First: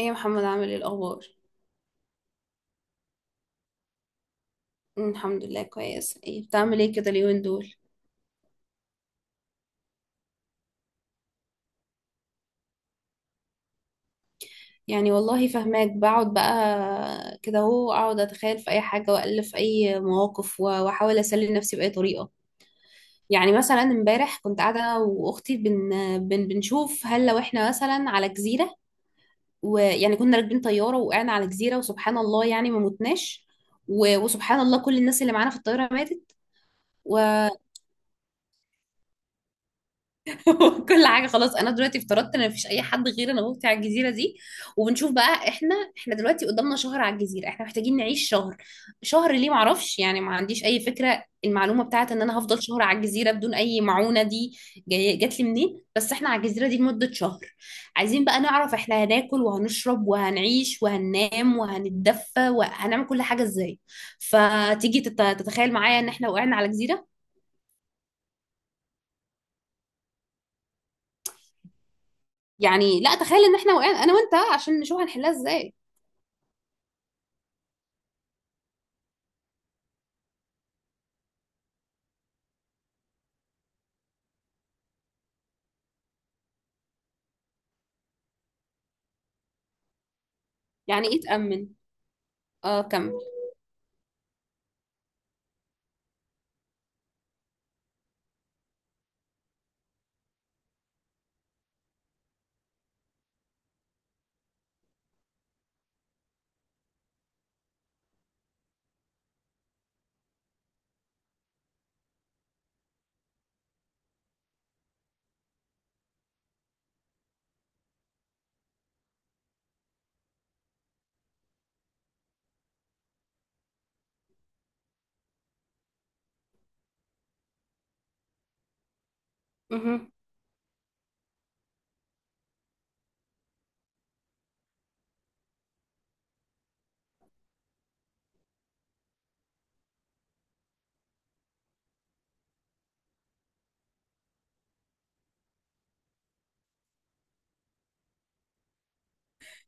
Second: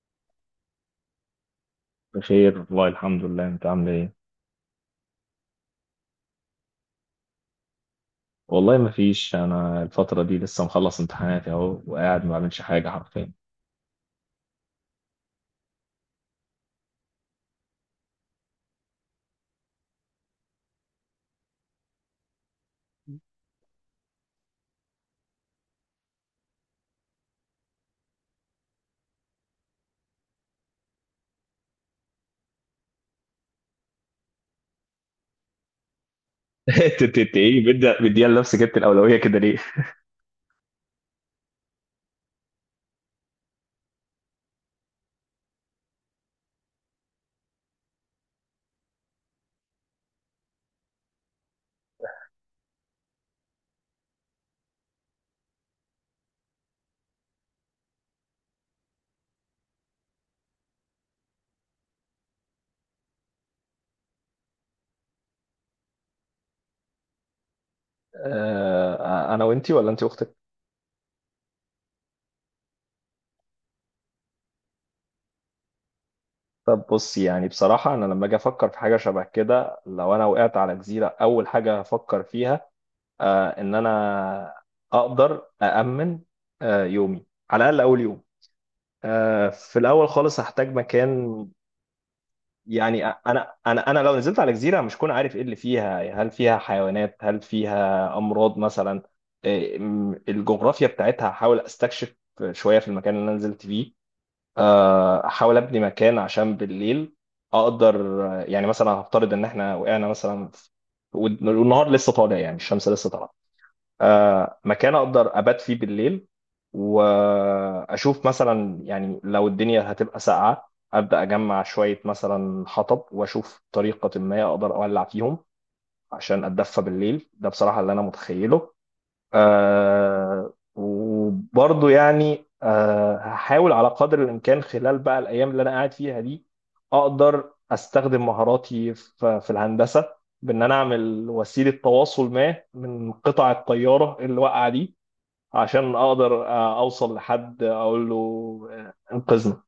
ايه يا محمد، عامل ايه الاخبار؟ بخير والله الحمد لله. انت عامل ايه؟ الحمد لله كويس. ايه بتعمل ايه كده اليومين دول؟ والله ما فيش، انا الفتره دي لسه مخلص امتحاناتي اهو، وقاعد ما بعملش حاجه حرفيا. يعني والله فهماك. بقعد بقى كده اهو، اقعد اتخيل في اي حاجه، والف في اي مواقف، واحاول اسلي نفسي باي طريقه. يعني مثلا امبارح كنت قاعده انا واختي بنشوف هل لو احنا مثلا على جزيره، ويعني كنا راكبين طياره وقعنا على جزيره، وسبحان الله يعني ما متناش. وسبحان الله كل الناس اللي معانا في الطياره ماتت. انت انت و... انت ايه بدي لنفسك انت الاولويه كده ليه؟ كل حاجه خلاص. انا دلوقتي افترضت ان مفيش اي حد غير انا وأختي على الجزيره دي، وبنشوف بقى. احنا دلوقتي قدامنا شهر على الجزيره، احنا محتاجين نعيش شهر. شهر ليه؟ معرفش، يعني ما عنديش اي فكره المعلومه بتاعت ان انا هفضل شهر على الجزيره بدون اي معونه دي جات لي منين، بس احنا على الجزيره دي لمده شهر. عايزين بقى نعرف احنا هناكل وهنشرب وهنعيش وهننام وهنتدفى وهنعمل كل حاجه ازاي. فتيجي تتخيل معايا ان احنا وقعنا على جزيره؟ انا وانتي ولا انتي واختك؟ يعني لا، تخيل ان احنا وقعنا انا وانت عشان نشوف هنحلها ازاي. طب بصي، يعني بصراحه انا لما اجي افكر في حاجه شبه كده، لو انا وقعت على جزيره اول حاجه هفكر فيها، ان انا اقدر أأمن يومي، على الاقل اول يوم. في الاول خالص هحتاج يعني ايه مكان. تأمن؟ اه، يعني كمل. انا لو نزلت على جزيره مش كون عارف ايه اللي فيها، هل فيها حيوانات؟ هل فيها امراض مثلا؟ الجغرافيا بتاعتها هحاول استكشف شويه في المكان اللي انا نزلت فيه. احاول ابني مكان عشان بالليل اقدر، يعني مثلا هفترض ان احنا وقعنا مثلا والنهار لسه طالع، يعني الشمس لسه طالعه. مكان اقدر ابات فيه بالليل، واشوف مثلا يعني لو الدنيا هتبقى ساقعه ابدا اجمع شويه مثلا حطب واشوف طريقه ما اقدر اولع فيهم عشان اتدفى بالليل. ده بصراحه اللي انا متخيله. مهم. آه وبرضه يعني آه، هحاول على قدر الإمكان خلال بقى الأيام اللي أنا قاعد فيها دي أقدر أستخدم مهاراتي في الهندسة، بإن أنا أعمل وسيلة تواصل ما من قطع الطيارة اللي واقعة دي عشان أقدر أوصل لحد أقول له إنقذنا.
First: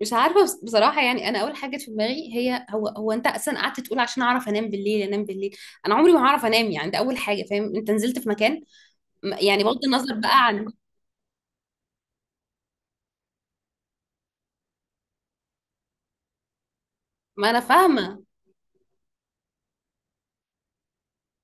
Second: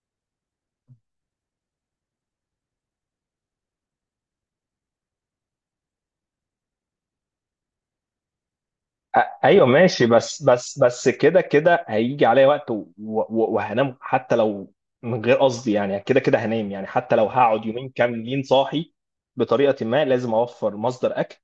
مش عارفة، بصراحة، يعني أنا أول حاجة جت في دماغي هي هو أنت أصلا قعدت تقول عشان أعرف أنام بالليل. أنام بالليل أنا عمري ما هعرف أنام. يعني ده أول حاجة. فاهم، أنت نزلت في مكان، يعني ايوه بغض ماشي، النظر بس بقى عن، بس بس كده كده هيجي عليا وقت وهنام حتى لو من غير قصدي، يعني كده كده هنام، يعني حتى لو ما أنا هقعد يومين فاهمة. كاملين صاحي. بطريقه ما لازم اوفر مصدر اكل،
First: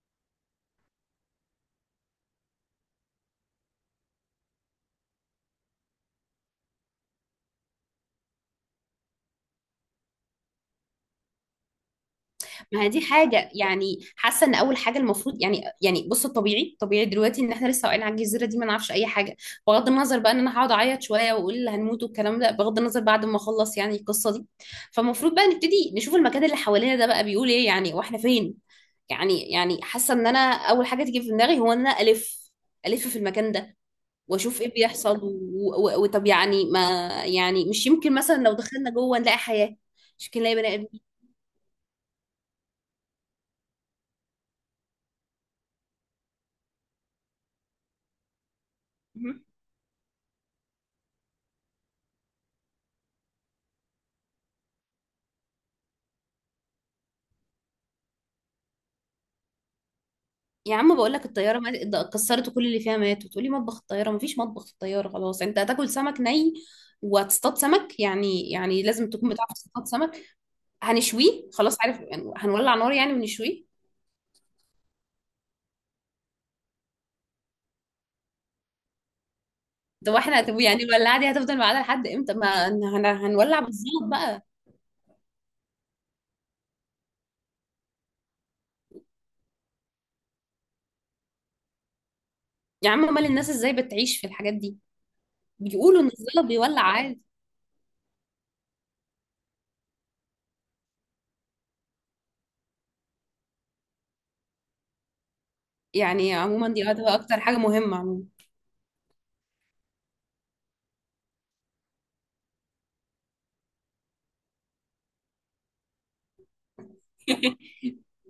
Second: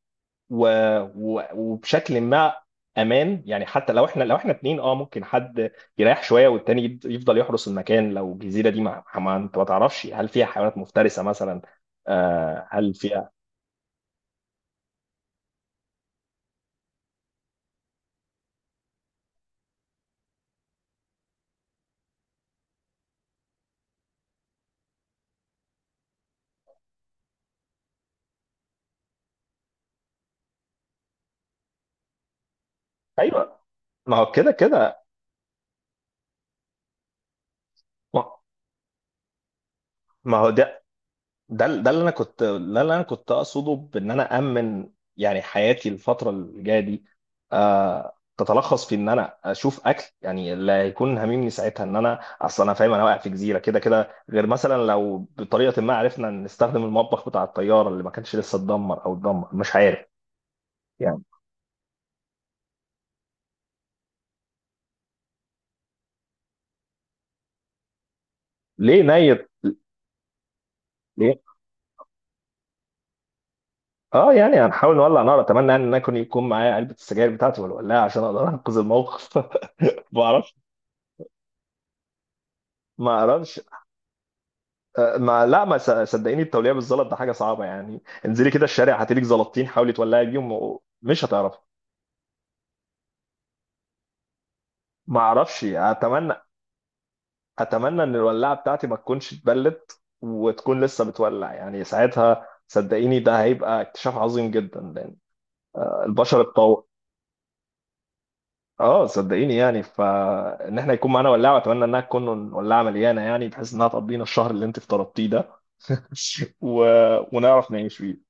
و... وبشكل ما امان، يعني حتى لو احنا، لو احنا اتنين اه، ممكن حد يريح شويه والتاني يفضل يحرس المكان، لو الجزيره دي ما انت ما تعرفش هل فيها حيوانات مفترسه مثلا، آه ما هي هل دي فيها. حاجة، يعني حاسة ان اول حاجة المفروض، يعني بص، الطبيعي طبيعي دلوقتي ان احنا لسه واقعين على الجزيرة دي ما نعرفش اي حاجة. بغض النظر بقى ان انا هقعد اعيط شوية واقول هنموت والكلام ده، بغض النظر، بعد ما اخلص يعني القصة دي، فالمفروض بقى نبتدي نشوف المكان اللي حوالينا ده بقى بيقول ايه، يعني واحنا فين. يعني حاسة ان انا اول حاجة تيجي في دماغي هو ان انا الف، الف في المكان ايوه، ده ما هو كده واشوف ايه كده. بيحصل وطب يعني، ما يعني مش يمكن ما، مثلا لو دخلنا جوه نلاقي حياة؟ مش ما يمكن هو نلاقي بني ده، ادمين؟ ده اللي انا كنت ده اللي انا كنت اقصده، بان انا امن يعني حياتي الفتره اللي جايه دي آه، تتلخص في ان انا اشوف اكل. يعني اللي هيكون هاممني ساعتها ان انا اصلا انا فاهم انا واقع في جزيره كده كده، غير مثلا لو بطريقه ما عرفنا نستخدم المطبخ بتاع الطياره اللي ما كانش لسه اتدمر او اتدمر مش عارف يا عم بقول يعني. لك الطياره ده كسرت، كل اللي فيها مات، وتقولي مطبخ الطياره؟ مفيش مطبخ في الطياره. خلاص، انت هتاكل سمك ني، وهتصطاد سمك. يعني ليه لازم تكون نيت؟ بتعرف تصطاد سمك. ليه؟ هنشويه خلاص، عارف يعني هنولع نار يعني ونشويه. اه يعني هنحاول نولع نار. اتمنى يعني ان انا يكون معايا علبه السجاير بتاعتي والولاعه عشان اقدر انقذ الموقف. ده ما واحنا اعرفش، هتبقى يعني الولاعه دي هتفضل معانا لحد امتى؟ ما ما اعرفش. هنولع بالظبط بقى. آه، ما لا، ما س- صدقيني التوليع بالزلط ده حاجه صعبه يعني. انزلي كده الشارع هاتلك زلطتين حاولي تولعي بيهم مش هتعرفي. يا عم امال الناس ازاي بتعيش في الحاجات دي؟ ما اعرفش، بيقولوا ان اتمنى. الزلط بيولع عادي. اتمنى ان الولاعه بتاعتي ما تكونش اتبلت وتكون لسه بتولع. يعني ساعتها صدقيني ده هيبقى اكتشاف عظيم جدا لان يعني البشر عموما دي اتطور. هتبقى اكتر حاجه مهمه عموما. اه صدقيني، يعني فان احنا يكون معانا ولاعه، واتمنى انها تكون ولاعه مليانه يعني بحيث انها تقضينا الشهر اللي انت افترضتيه ده. و... ونعرف نعيش فيه.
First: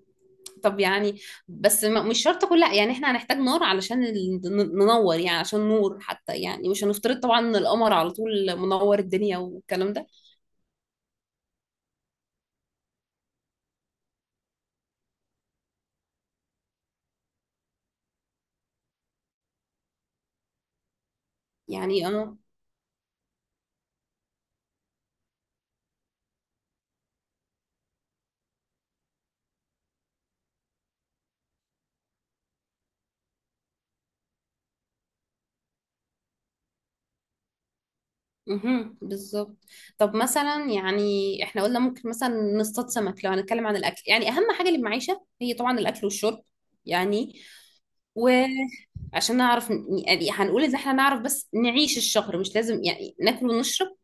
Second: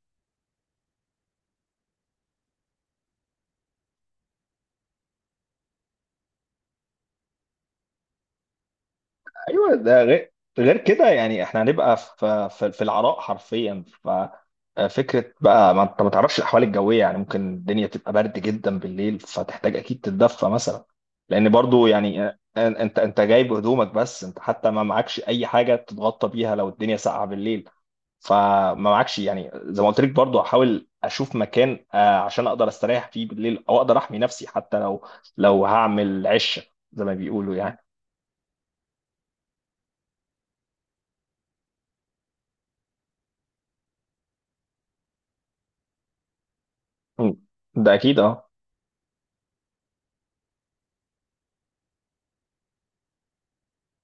طب يعني، بس مش شرط كل، يعني احنا هنحتاج نار علشان ننور، يعني عشان نور حتى، يعني مش هنفترض طبعا ان القمر على طول منور الدنيا ايوه، والكلام ده ده. غير، غير كده يعني احنا هنبقى في العراء حرفيا. ففكره بقى، ما انت ما تعرفش الاحوال الجويه، يعني ممكن الدنيا تبقى برد جدا بالليل فتحتاج اكيد تتدفى مثلا. لان برضو يعني يعني اه. انت، انت جايب هدومك بس انت حتى ما معكش اي حاجه تتغطى بيها لو الدنيا ساقعه بالليل. فما معكش يعني زي ما قلت لك، برضو احاول اشوف مكان عشان اقدر استريح فيه بالليل او اقدر احمي نفسي، حتى لو، لو هعمل عشه زي ما بيقولوا يعني. مهم. بالظبط. طب مثلا يعني احنا قلنا ممكن مثلا نصطاد سمك لو هنتكلم عن الاكل. يعني اهم حاجه للمعيشه هي طبعا الاكل والشرب. مم. يعني ده اكيد اه. وعشان نعرف، يعني هنقول ان احنا نعرف بس نعيش الشهر، مش لازم يعني ناكل ونشرب.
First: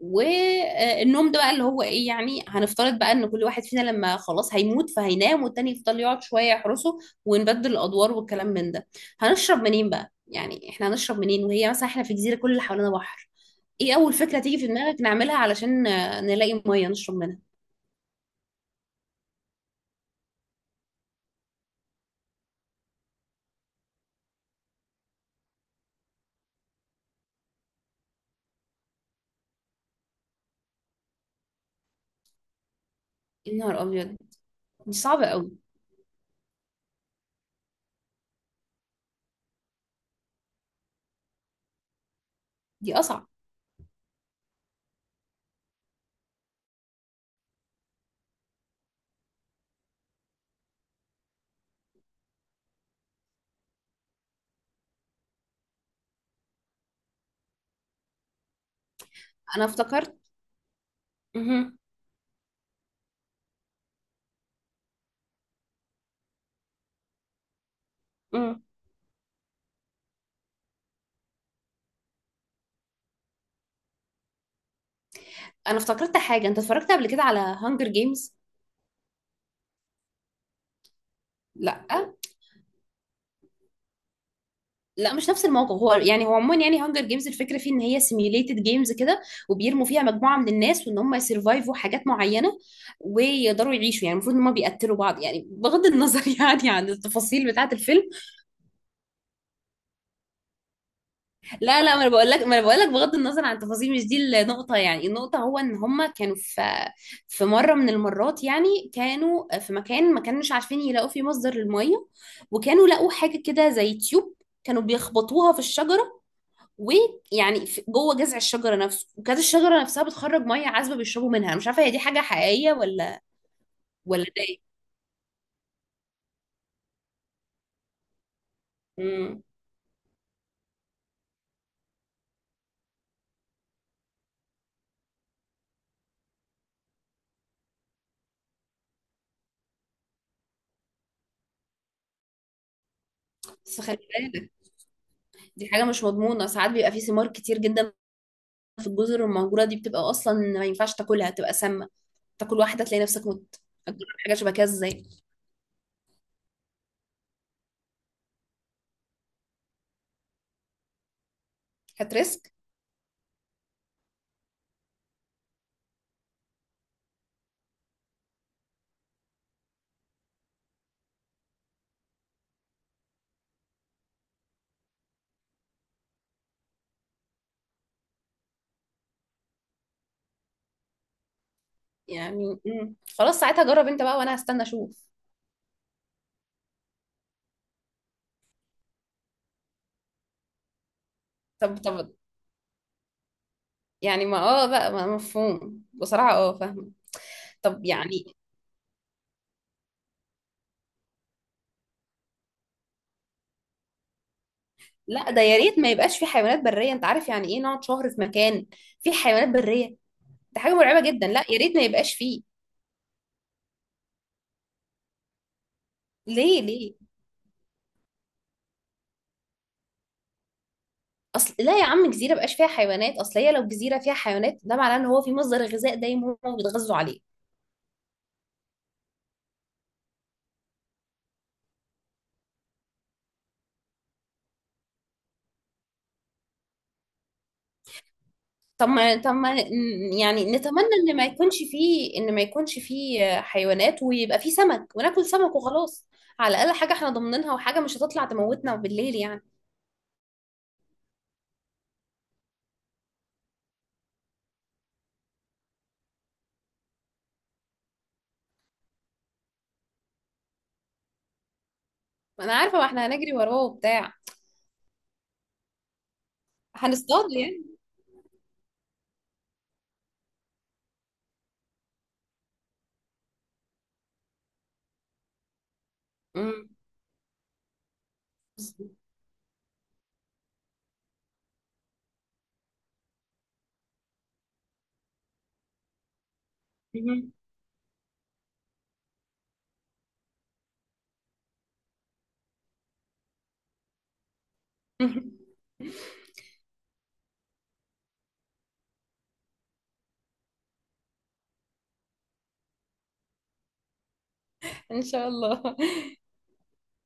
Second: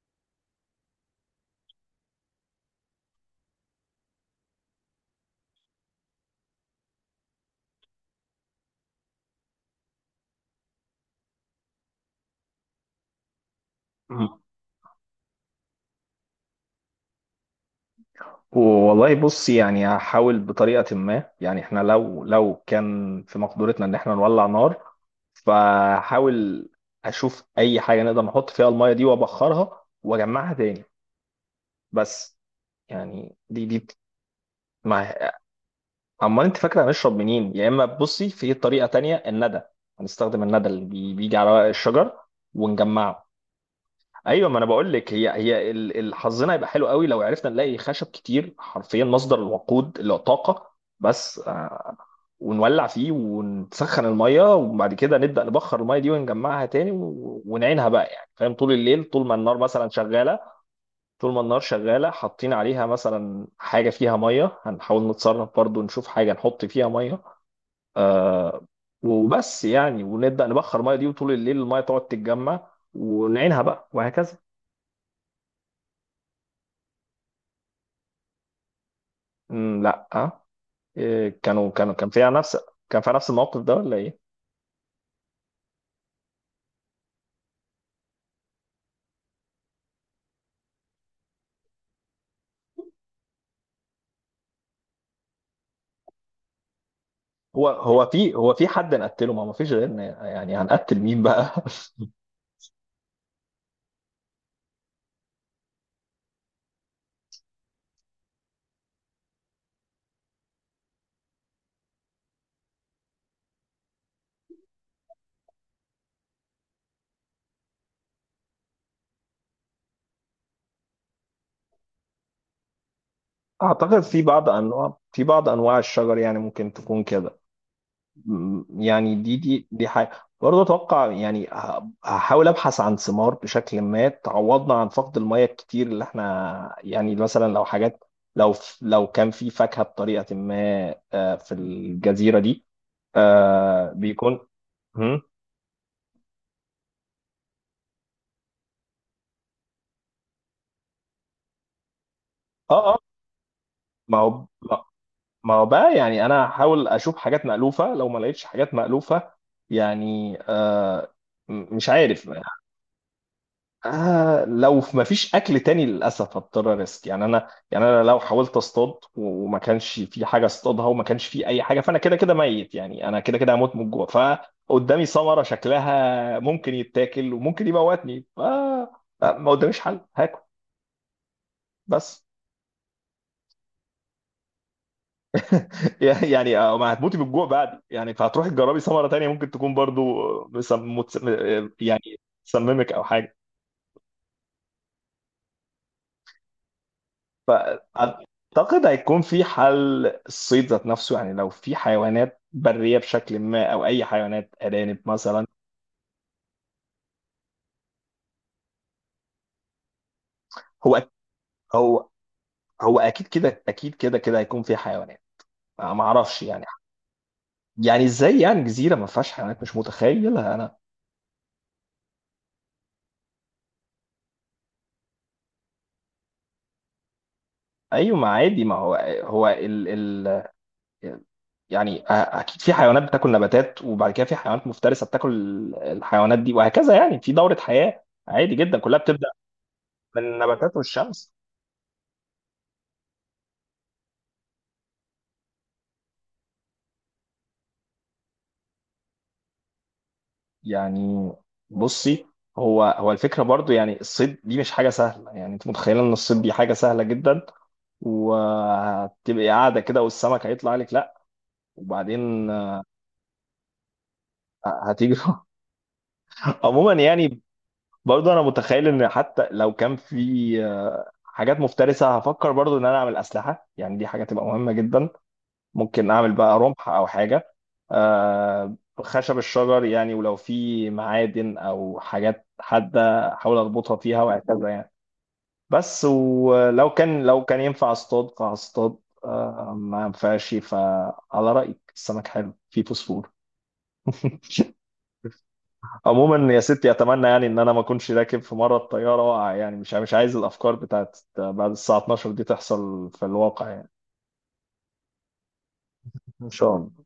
والنوم ده بقى اللي هو ايه؟ يعني هنفترض بقى ان كل واحد فينا لما خلاص هيموت فهينام والتاني يفضل يقعد شوية يحرسه، ونبدل الادوار والكلام من ده. هنشرب منين بقى؟ يعني احنا هنشرب منين وهي مثلا احنا في جزيرة كل اللي حوالينا بحر؟ ايه اول مم. فكرة تيجي في دماغك نعملها علشان نلاقي مية نشرب منها؟ والله بص، يعني هحاول بطريقة ما يعني احنا، لو لو كان في مقدورتنا ان احنا نولع نار فحاول اشوف اي حاجة نقدر نحط فيها المية دي وابخرها واجمعها تاني. بس يعني يا دي نهار دي ابيض، دي ما. صعبة قوي. امال انت فاكرة هنشرب منين؟ يا اما بصي في طريقة تانية: الندى. هنستخدم الندى اللي بيجي على ورق الشجر دي ونجمعه. اصعب. ايوه، ما انا بقول لك، هي حظنا هيبقى حلو قوي لو عرفنا نلاقي خشب كتير حرفيا، مصدر الوقود اللي هو طاقه. بس آه، ونولع فيه ونسخن الميه، وبعد كده نبدا نبخر الميه دي ونجمعها تاني ونعينها بقى يعني، فاهم؟ طول الليل طول ما النار انا مثلا افتكرت. شغاله، طول ما النار مهم. شغاله حاطين عليها مثلا حاجه فيها ميه. هنحاول نتصرف برضو نشوف حاجه نحط فيها ميه مم. آه، وبس يعني، ونبدا نبخر الميه دي، وطول الليل الميه تقعد تتجمع ونعينها بقى، وهكذا. انا افتكرت حاجة، انت اتفرجت قبل كده على هانجر جيمز؟ مم، لا آه. إيه، كانوا لا، كانوا كان فيها نفس، كان فيها نفس الموقف ده ولا ايه؟ لا، مش نفس الموقف. هو يعني هو عموما، يعني هانجر جيمز الفكره فيه ان هي سيميوليتد جيمز كده، وبيرموا فيها مجموعه من الناس، وان هم يسرفايفوا حاجات معينه ويقدروا يعيشوا. يعني المفروض ان هم بيقتلوا بعض، يعني بغض النظر يعني عن التفاصيل هو بتاعه الفيلم. هو في، هو في حد نقتله؟ ما ما فيش غيرنا، يعني هنقتل مين بقى؟ لا، لا، ما انا بقول لك بغض النظر عن التفاصيل، مش دي النقطه. يعني النقطه هو ان هم كانوا في مره من المرات، يعني كانوا في مكان ما كانوش عارفين يلاقوا فيه مصدر للميه، وكانوا لقوا حاجه كده زي تيوب، كانوا بيخبطوها في الشجرة ويعني جوه جذع الشجره نفسه، وكانت الشجره نفسها بتخرج ميه عذبه بيشربوا منها. أنا مش عارفه هي دي حاجه حقيقيه ولا، اعتقد في ولا ده بعض ايه. انواع، في بعض انواع الشجر يعني ممكن تكون كده. يعني دي امم دي دي حاجه برضه اتوقع. يعني هحاول ابحث عن ثمار بشكل ما تعوضنا عن فقد الميه الكتير اللي احنا، يعني مثلا لو حاجات، لو لو كان في فاكهه بطريقه ما في الجزيره دي، بس خلي بيكون. بالك، هم؟ دي حاجه مش مضمونه. ساعات بيبقى في ثمار كتير جدا في الجزر المهجوره دي بتبقى اصلا ما ينفعش تاكلها، بتبقى سامه. تاكل اه واحده اه. تلاقي نفسك مت. هتجرب ما حاجه هو، شبه كده ازاي؟ ما هو بقى يعني انا هحاول اشوف حاجات مألوفة، لو ما لقيتش حاجات مألوفة يعني آه، مش عارف. هتريسك؟ آه لو ما فيش اكل تاني، للاسف هضطر ريسك. يعني انا، يعني انا لو حاولت اصطاد وما كانش في حاجة اصطادها وما كانش في اي حاجة، فانا كده كده ميت يعني، انا كده كده هموت من الجوع، فقدامي ثمرة شكلها ممكن يتاكل وممكن يموتني، ف ما قداميش حل، هاكل بس. يعني خلاص ساعتها جرب انت بقى وانا هستنى اشوف. يعني يعني، آه، ما هتموتي بالجوع بعد يعني، فهتروحي تجربي ثمره تانية ممكن تكون برضو آه، مسم... متس... آه، طب، طب يعني تسممك او حاجه. يعني، ما اه بقى، ما مفهوم بصراحه، اه فاهمه. طب يعني، اعتقد هيكون في حل، الصيد ذات نفسه. يعني لو في حيوانات بريه بشكل ما او اي حيوانات، ارانب لا، ده مثلا. يا ريت ما يبقاش في حيوانات بريه. انت عارف يعني ايه نقعد شهر في مكان في حيوانات بريه؟ ده حاجه هو أك- مرعبه جدا، لا يا ريت ما هو، يبقاش فيه. هو اكيد كده، اكيد كده كده هيكون في حيوانات. آه، ما اعرفش ليه؟ يعني، ليه؟ يعني ازاي يعني جزيره ما فيهاش حيوانات؟ مش متخيلها انا. اصل لا يا عم، جزيره بقاش فيها حيوانات، اصل هي لو جزيره فيها حيوانات ده معناه ان هو في مصدر غذاء دايم هم بيتغذوا عليه. ايوه ما عادي، ما هو، هو ال... ال... يعني اكيد في حيوانات بتاكل نباتات، وبعد كده في حيوانات مفترسه بتاكل الحيوانات دي، وهكذا، يعني في دوره حياه عادي جدا طب كلها ما بتبدا طب ما من يعني النباتات نتمنى ان ما والشمس. يكونش فيه، ان ما يكونش فيه حيوانات، ويبقى فيه سمك وناكل سمك وخلاص. على الاقل حاجه احنا ضامنينها، وحاجه مش هتطلع تموتنا بالليل يعني. يعني بصي، هو الفكره برضو يعني الصيد دي مش حاجه سهله، يعني انت متخيله ان الصيد دي حاجه سهله جدا وهتبقي قاعده كده والسمك هيطلع لك؟ لا. ما وبعدين انا عارفه، ما آه، احنا هنجري وراه وبتاع، هتيجي. عموما هنصطاد يعني، يعني. برضو انا متخيل ان حتى لو كان في آه، حاجات مفترسه، هفكر برضو ان انا اعمل اسلحه، يعني دي حاجه تبقى مهمه جدا. ممكن اعمل بقى امم رمح او حاجه آه، خشب الشجر يعني. ولو في معادن او حاجات حاده احاول اربطها فيها، وهكذا يعني. بس ولو كان، مهم. لو كان ينفع اصطاد فهصطاد آه، ما ينفعش فعلى رايك السمك حلو فيه فوسفور. عموما يا ستي، اتمنى يعني ان انا ما اكونش راكب في مره الطياره واقع. يعني مش عايز الافكار بتاعت بعد الساعه 12 دي تحصل في الواقع يعني. ان شاء الله. ان شاء الله.